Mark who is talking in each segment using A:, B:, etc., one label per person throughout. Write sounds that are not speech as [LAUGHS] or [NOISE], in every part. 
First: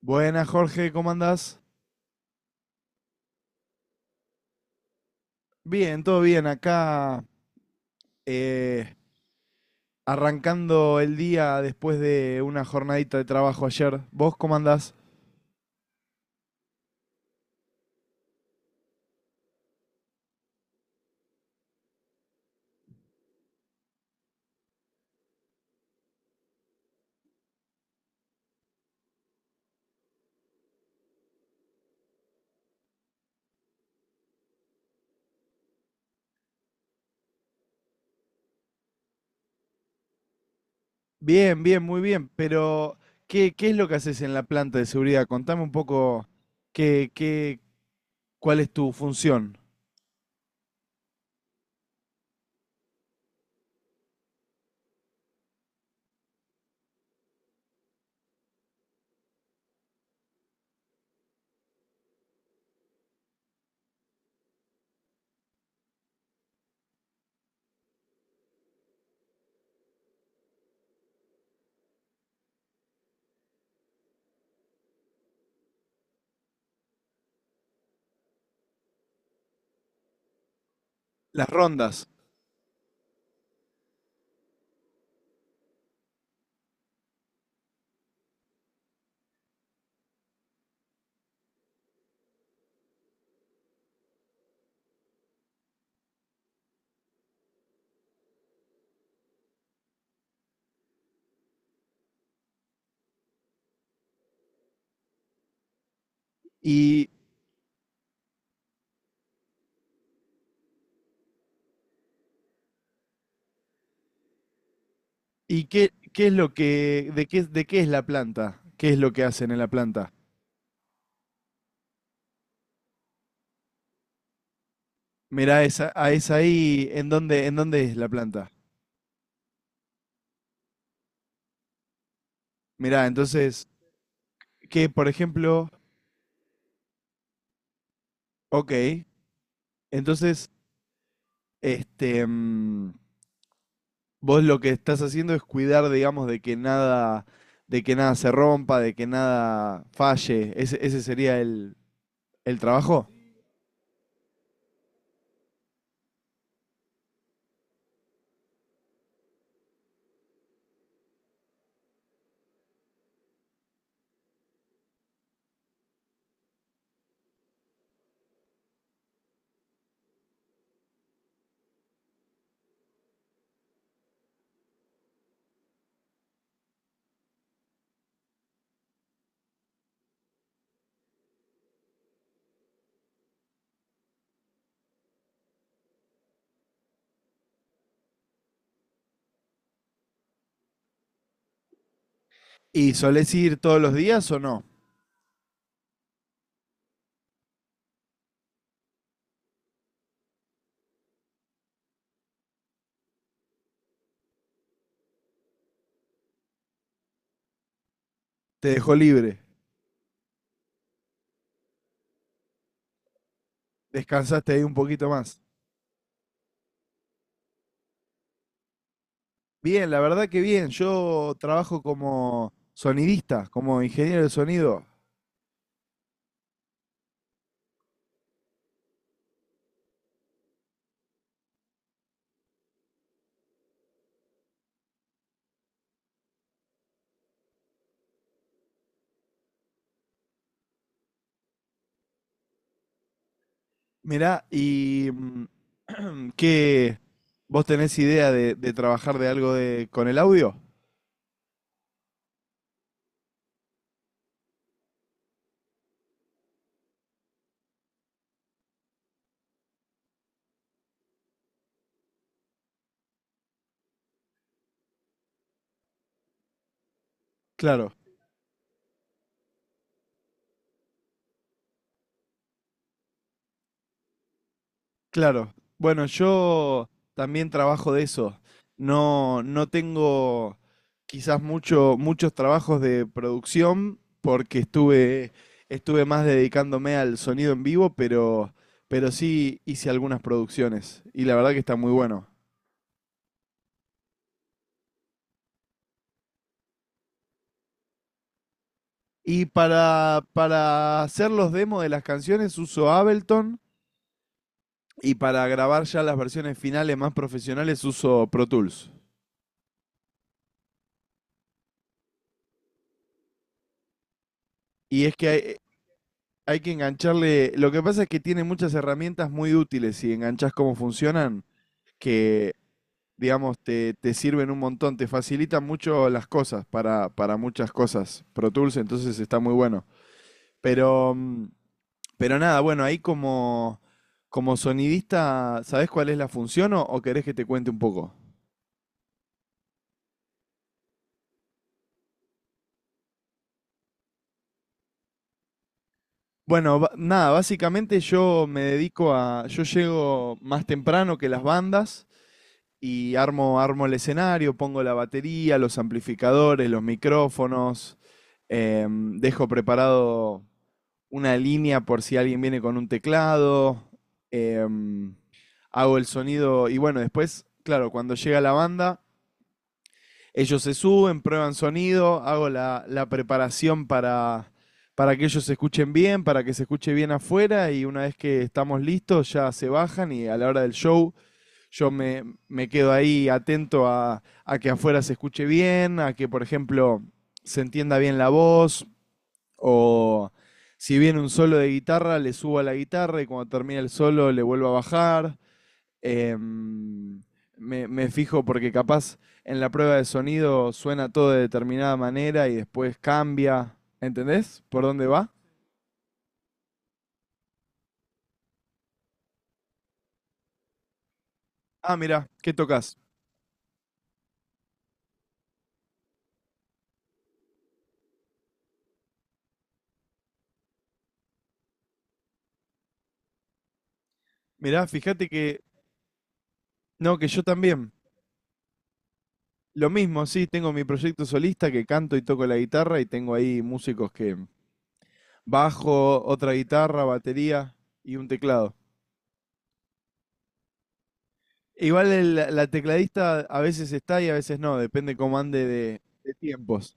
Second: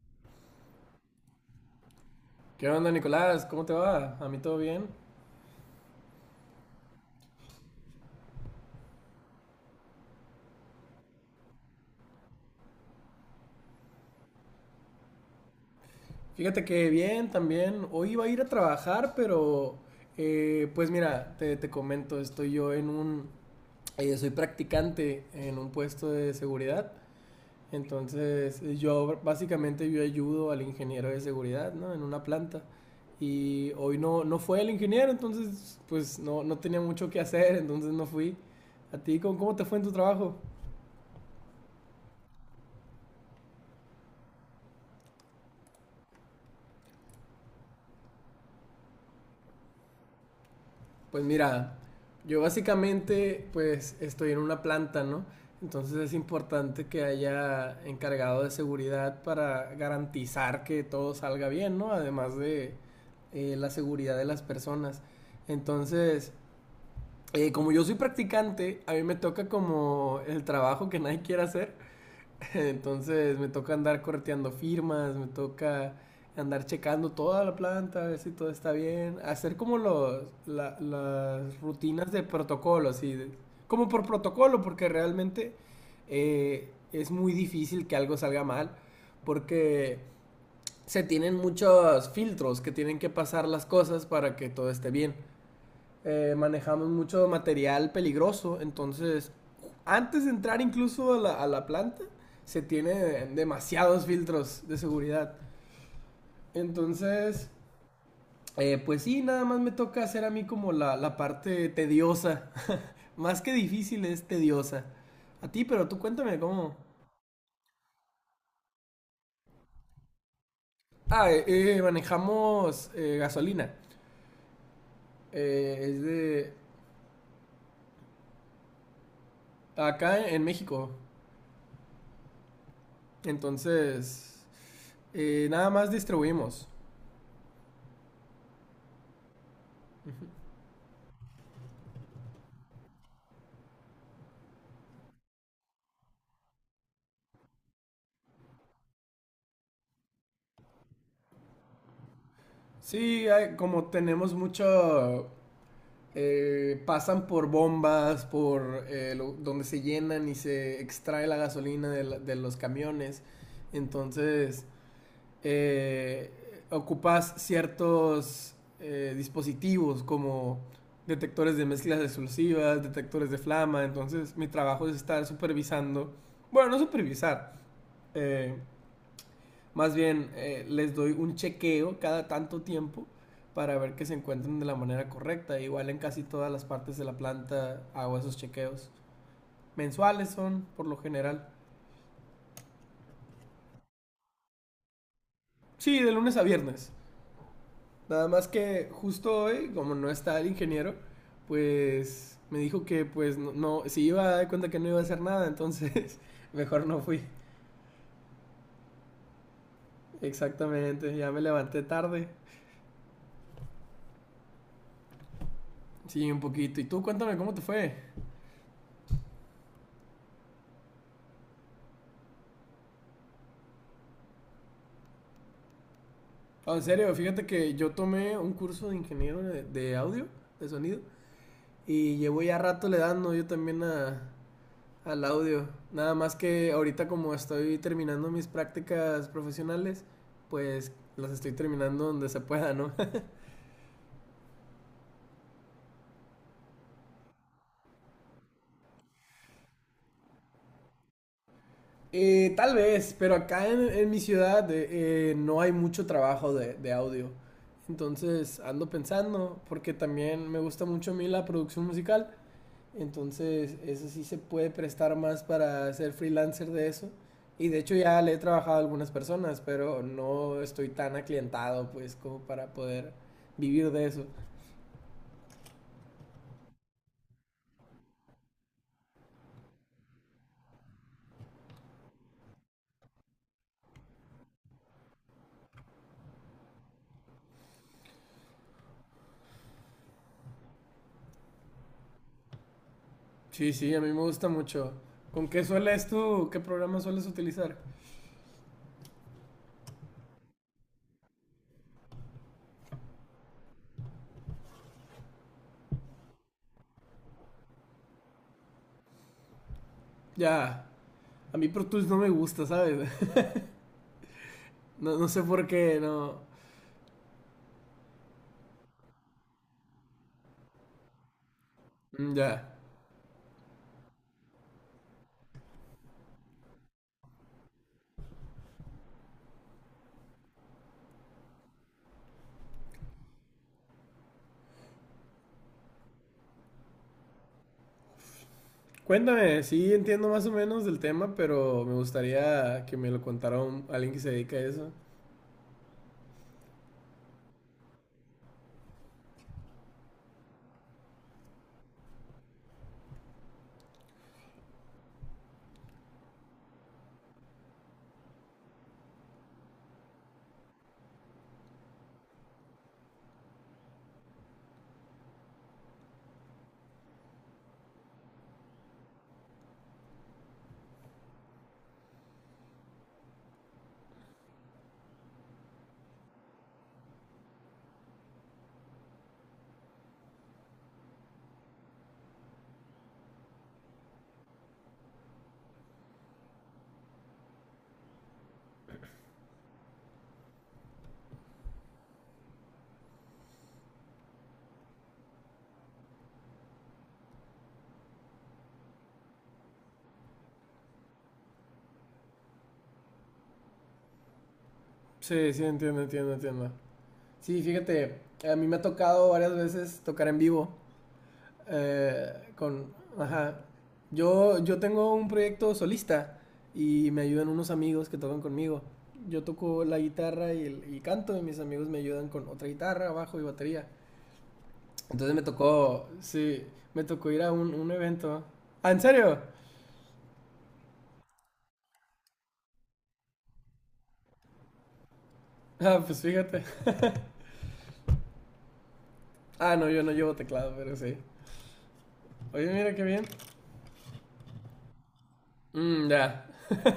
A: Buenas, Jorge, ¿cómo andás?
B: ¿Qué onda, Nicolás? ¿Cómo te va? ¿A mí todo bien?
A: Bien, todo bien. Acá eh, arrancando el día después de una jornadita de trabajo ayer. ¿Vos cómo andás?
B: Fíjate que bien también. Hoy iba a ir a trabajar, pero pues mira, te comento, estoy yo en un... soy practicante en un puesto de seguridad. Entonces yo básicamente yo ayudo al ingeniero de seguridad, ¿no? En una planta. Y hoy no fue el ingeniero, entonces pues no tenía mucho que hacer, entonces no fui. ¿A ti cómo te fue en tu trabajo?
A: Bien, bien, muy bien. Pero, ¿qué es lo que haces en la planta de seguridad? Contame un poco qué, qué, cuál es tu función,
B: Pues mira, yo básicamente pues estoy en una planta, ¿no? Entonces es importante que haya encargado de seguridad para garantizar que todo salga bien, ¿no? Además de la seguridad de las personas. Entonces, como yo soy practicante, a mí me toca como el trabajo que nadie quiere hacer. [LAUGHS] Entonces me toca andar correteando firmas, me toca andar checando toda la planta, a ver si todo está bien, hacer como
A: las
B: las
A: rondas.
B: rutinas de protocolo, así, como por protocolo, porque realmente es muy difícil que algo salga mal, porque se tienen muchos filtros que tienen que pasar las cosas para que todo esté bien. Manejamos mucho material peligroso, entonces antes de entrar incluso a la planta se tiene demasiados filtros de seguridad.
A: Y,
B: Entonces, pues sí, nada más me toca hacer a mí como la parte tediosa. [LAUGHS] Más que difícil es tediosa. A
A: y
B: ti, pero
A: qué,
B: tú
A: qué es
B: cuéntame
A: lo
B: cómo.
A: que, de qué es la planta, qué es lo que hacen en la planta.
B: Ah, manejamos gasolina.
A: Mirá, esa,
B: Es
A: ah, es
B: de
A: ahí, ¿en dónde es la planta?
B: acá en México.
A: Mirá, entonces.
B: Entonces,
A: Que, por ejemplo,
B: nada más distribuimos.
A: ok, entonces, este, mm, vos lo que estás haciendo es cuidar, digamos, de que nada se rompa, de que nada falle. Ese sería el trabajo.
B: Sí, hay- como tenemos mucho, pasan por bombas, por lo- donde se llenan y se extrae la gasolina de, la- de los camiones. Entonces, eh, ocupas ciertos dispositivos como detectores de mezclas explosivas, detectores de flama. Entonces, mi trabajo es estar supervisando, bueno, no supervisar, eh, más bien, les doy un chequeo cada tanto tiempo para ver que se encuentren de la manera correcta. Igual en casi todas las partes de la planta hago esos chequeos. Mensuales son, por lo general.
A: ¿Y solés ir todos los días o no?
B: Sí, de lunes a viernes. Nada más que justo hoy, como no está el ingeniero, pues me dijo que pues no, no- si iba a dar cuenta que no iba a hacer nada, entonces [LAUGHS] mejor no fui.
A: ¿Te dejó libre?
B: Exactamente, ya me levanté tarde.
A: ¿Descansaste ahí un poquito más?
B: Sí, un poquito. ¿Y tú cuéntame cómo te fue?
A: Bien, la verdad que bien. Yo trabajo como sonidista, como ingeniero de sonido.
B: Ah, en serio, fíjate que yo tomé un curso de ingeniero de audio, de sonido, y llevo ya rato le dando yo también a, al audio. Nada más que ahorita como estoy terminando mis prácticas profesionales, pues las estoy terminando donde se pueda, ¿no? [LAUGHS]
A: Mirá, y [CLEARS THROAT] ¿qué vos tenés idea de trabajar de algo de con el audio?
B: Tal vez, pero acá en mi ciudad no hay mucho trabajo de audio. Entonces ando pensando, porque también me gusta mucho a mí la producción musical. Entonces, eso sí se puede prestar más para ser freelancer de eso. Y de
A: Claro,
B: hecho ya le he trabajado a algunas personas, pero no estoy tan aclientado pues como para poder vivir de eso.
A: claro. Bueno, yo también trabajo de eso. No, no tengo quizás mucho, muchos trabajos de producción porque estuve más dedicándome al sonido en vivo, pero sí hice algunas producciones y la verdad que está muy bueno.
B: Sí, sí, a mí me gusta mucho. ¿Con qué sueles tú? ¿Qué programa sueles utilizar?
A: Y para hacer los demos de las canciones uso Ableton. Y para grabar ya las versiones finales más profesionales uso Pro Tools.
B: Ya, a mí Pro Tools no me gusta, ¿sabes? [LAUGHS]
A: Y es
B: No,
A: que
B: no sé
A: hay,
B: por qué, no.
A: hay que engancharle, lo que pasa es que tiene muchas herramientas muy útiles si enganchas cómo funcionan,
B: Mm,
A: que
B: ya.
A: digamos te sirven un montón, te facilitan mucho las cosas para muchas cosas. Pro Tools entonces está muy bueno. Pero, pero nada, bueno, ahí como, como sonidista, ¿sabés cuál es la función o querés que te cuente un poco?
B: Cuéntame, sí entiendo más o menos del tema, pero me gustaría que me lo contara un- alguien que se dedica a eso.
A: Bueno, nada, básicamente yo me dedico a, yo llego más temprano que las bandas y armo, armo el escenario, pongo la batería, los amplificadores, los micrófonos, dejo preparado una línea por si alguien viene con un teclado, em, hago el sonido y bueno, después, claro, cuando llega la banda, ellos se suben, prueban sonido, hago la preparación para que ellos se escuchen bien, para que se escuche bien afuera y una vez que estamos listos ya se bajan y a la hora del show yo me quedo ahí atento a que afuera se escuche bien, a que por ejemplo se entienda bien la voz o si viene un solo de guitarra le subo a la guitarra y cuando termina el solo le vuelvo a bajar. Em, me, me fijo porque capaz en la prueba de sonido suena todo de determinada manera y después cambia. ¿Entendés? ¿Por dónde va?
B: Sí, sí, entiendo, entiendo, entiendo. Sí, fíjate, a mí me ha tocado varias veces tocar en vivo
A: Ah, mirá, ¿qué
B: con,
A: tocas?
B: ajá. Yo tengo un proyecto solista y me ayudan unos amigos que tocan conmigo. Yo toco la guitarra y, el- y canto y mis amigos me ayudan con otra guitarra, bajo y batería.
A: Mirá, fíjate
B: Entonces me
A: que...
B: tocó, sí, me
A: No, que
B: tocó
A: yo
B: ir a un
A: también.
B: evento. ¿Ah, en serio?
A: Lo mismo, sí, tengo mi proyecto solista que canto y toco la guitarra y tengo ahí músicos que
B: Ah, pues
A: bajo, otra
B: fíjate.
A: guitarra, batería y un teclado.
B: Ah, no, yo no llevo teclado, pero sí.
A: Igual la
B: Oye, mira qué bien.
A: tecladista a veces está y a veces no, depende cómo ande de
B: Mm,
A: de
B: ya.
A: tiempos.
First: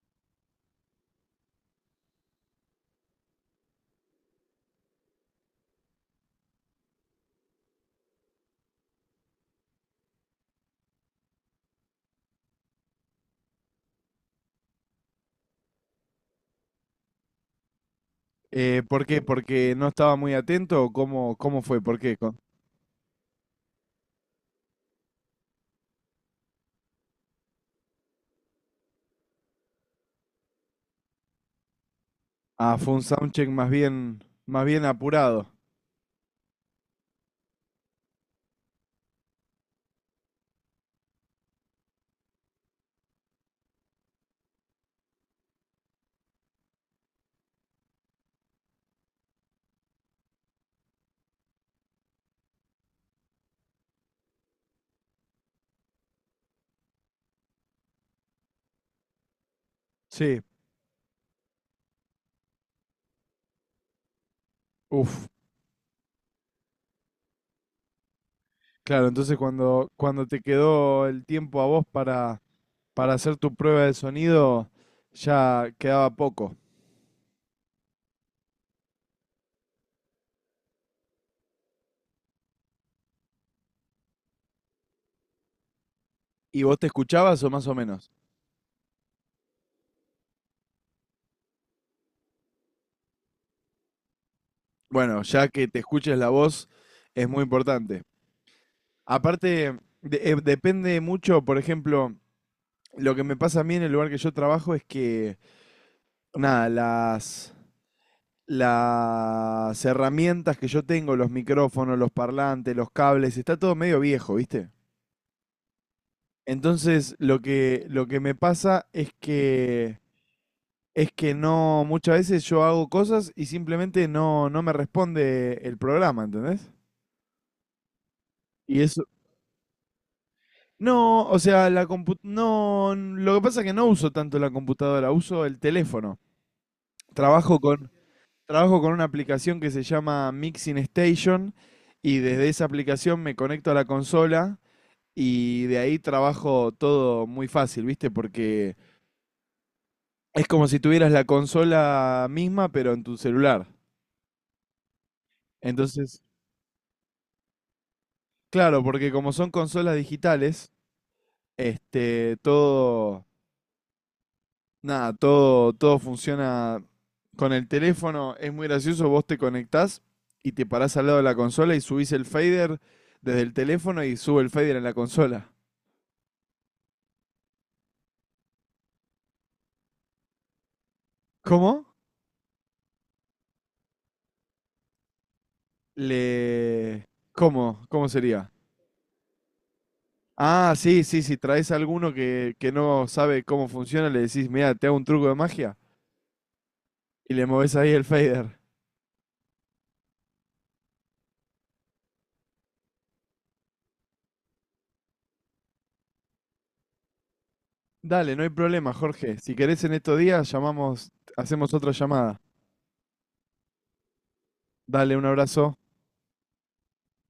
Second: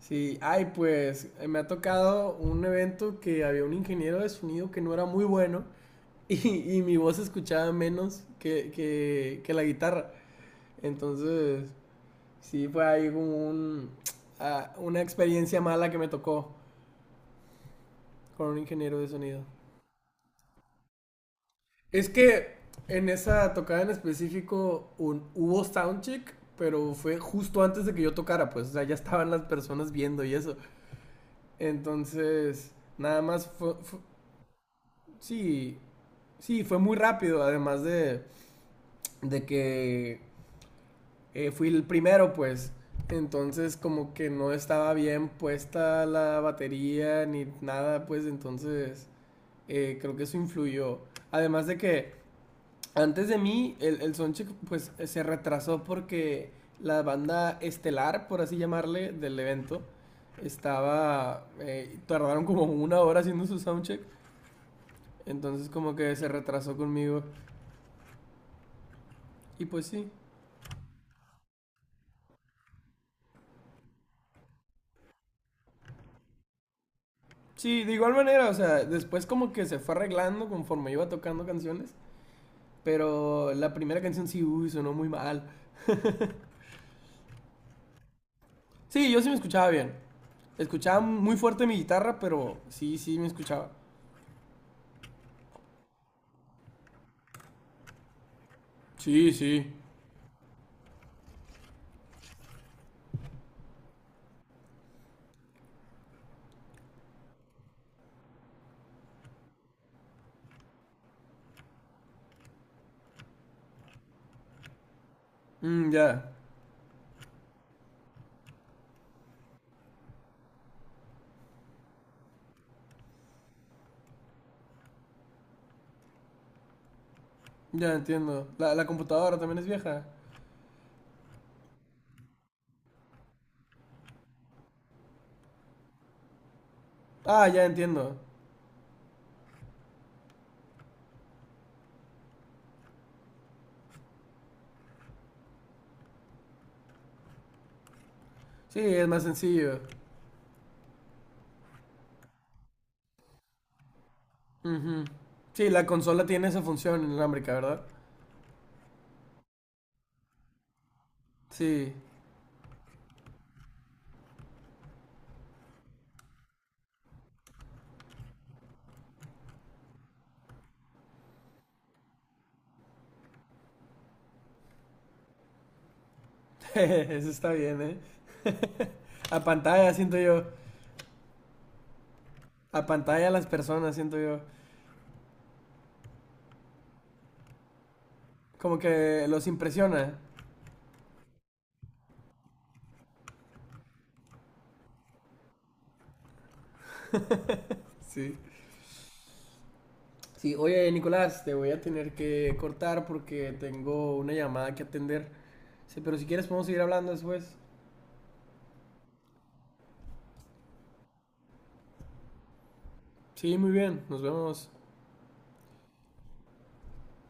B: Sí, ay, pues me ha tocado un evento que había un ingeniero de sonido que no era muy bueno [LAUGHS] y mi voz se escuchaba menos que la guitarra. Entonces, sí, fue ahí como un, ah, una experiencia mala que me tocó con un ingeniero
A: ¿Por
B: de
A: qué?
B: sonido.
A: ¿Porque no estaba muy atento? ¿O ¿cómo fue? ¿Por
B: Es
A: qué? Con-
B: que en esa tocada en específico un, hubo soundcheck, pero fue justo antes de que yo tocara, pues, o sea, ya estaban las personas viendo y eso. Entonces,
A: Ah, fue un
B: nada más
A: soundcheck más bien apurado.
B: sí, sí, fue muy rápido, además de que fui el primero, pues. Entonces como que no estaba bien puesta la batería ni nada, pues entonces creo que eso influyó. Además de que antes de mí el soundcheck pues se retrasó porque la banda estelar, por así llamarle, del evento
A: Sí,
B: estaba... tardaron como una hora haciendo su soundcheck.
A: uff.
B: Entonces como que se retrasó conmigo.
A: Claro, entonces
B: Y pues
A: cuando,
B: sí,
A: cuando te quedó el tiempo a vos para hacer tu prueba de sonido, ya quedaba poco.
B: sí, de igual manera, o sea, después como que se fue arreglando conforme iba tocando canciones, pero la primera canción sí, uy, sonó muy mal.
A: ¿Y vos te escuchabas o más o menos?
B: Sí, yo sí me escuchaba bien. Escuchaba muy fuerte mi guitarra, pero sí, sí me escuchaba.
A: Bueno, ya que te escuches la voz es muy importante.
B: Sí, sí.
A: Aparte, depende mucho, por ejemplo, lo que me pasa a mí en el lugar que yo trabajo es que, nada, las herramientas que yo tengo, los micrófonos, los parlantes, los cables, está todo medio viejo, ¿viste?
B: Mm, ya,
A: Entonces, lo que me pasa es que no, muchas veces yo hago cosas y simplemente no, no me responde el programa, ¿entendés?
B: ya entiendo. La,
A: Y
B: la
A: eso,
B: computadora también es vieja.
A: no, o sea, no, lo que pasa es que no uso tanto la computadora, uso el teléfono.
B: Ah,
A: Trabajo
B: ya
A: con,
B: entiendo.
A: trabajo con una aplicación que se llama Mixing Station y desde esa aplicación me conecto a la consola y de ahí trabajo todo muy fácil, ¿viste? Porque
B: Sí, es más sencillo.
A: es como si tuvieras la consola misma, pero en tu celular.
B: Ujú. Sí, la
A: Entonces,
B: consola tiene esa función inalámbrica, ¿verdad?
A: claro, porque como son consolas digitales,
B: Sí,
A: todo, nada, todo funciona con el teléfono. Es muy gracioso, vos te conectás y te parás al lado de la consola y subís el fader desde el teléfono y sube el fader en la consola.
B: [LAUGHS] eso está bien, ¿eh? A pantalla, siento yo.
A: ¿Cómo?
B: A pantalla las personas, siento yo.
A: Le... ¿Cómo? ¿Cómo sería?
B: Como que los impresiona.
A: Ah, sí, sí, si traes a alguno que no sabe cómo funciona, le decís, mira, te hago un truco de magia y le movés ahí el
B: Sí.
A: fader.
B: Sí, oye Nicolás, te voy a tener que cortar porque tengo una llamada que atender. Sí, pero si quieres podemos seguir hablando después.
A: Dale, no hay problema, Jorge. Si querés en estos días, llamamos, hacemos otra llamada.
B: Sí, muy bien, nos vemos.
A: Dale, un abrazo.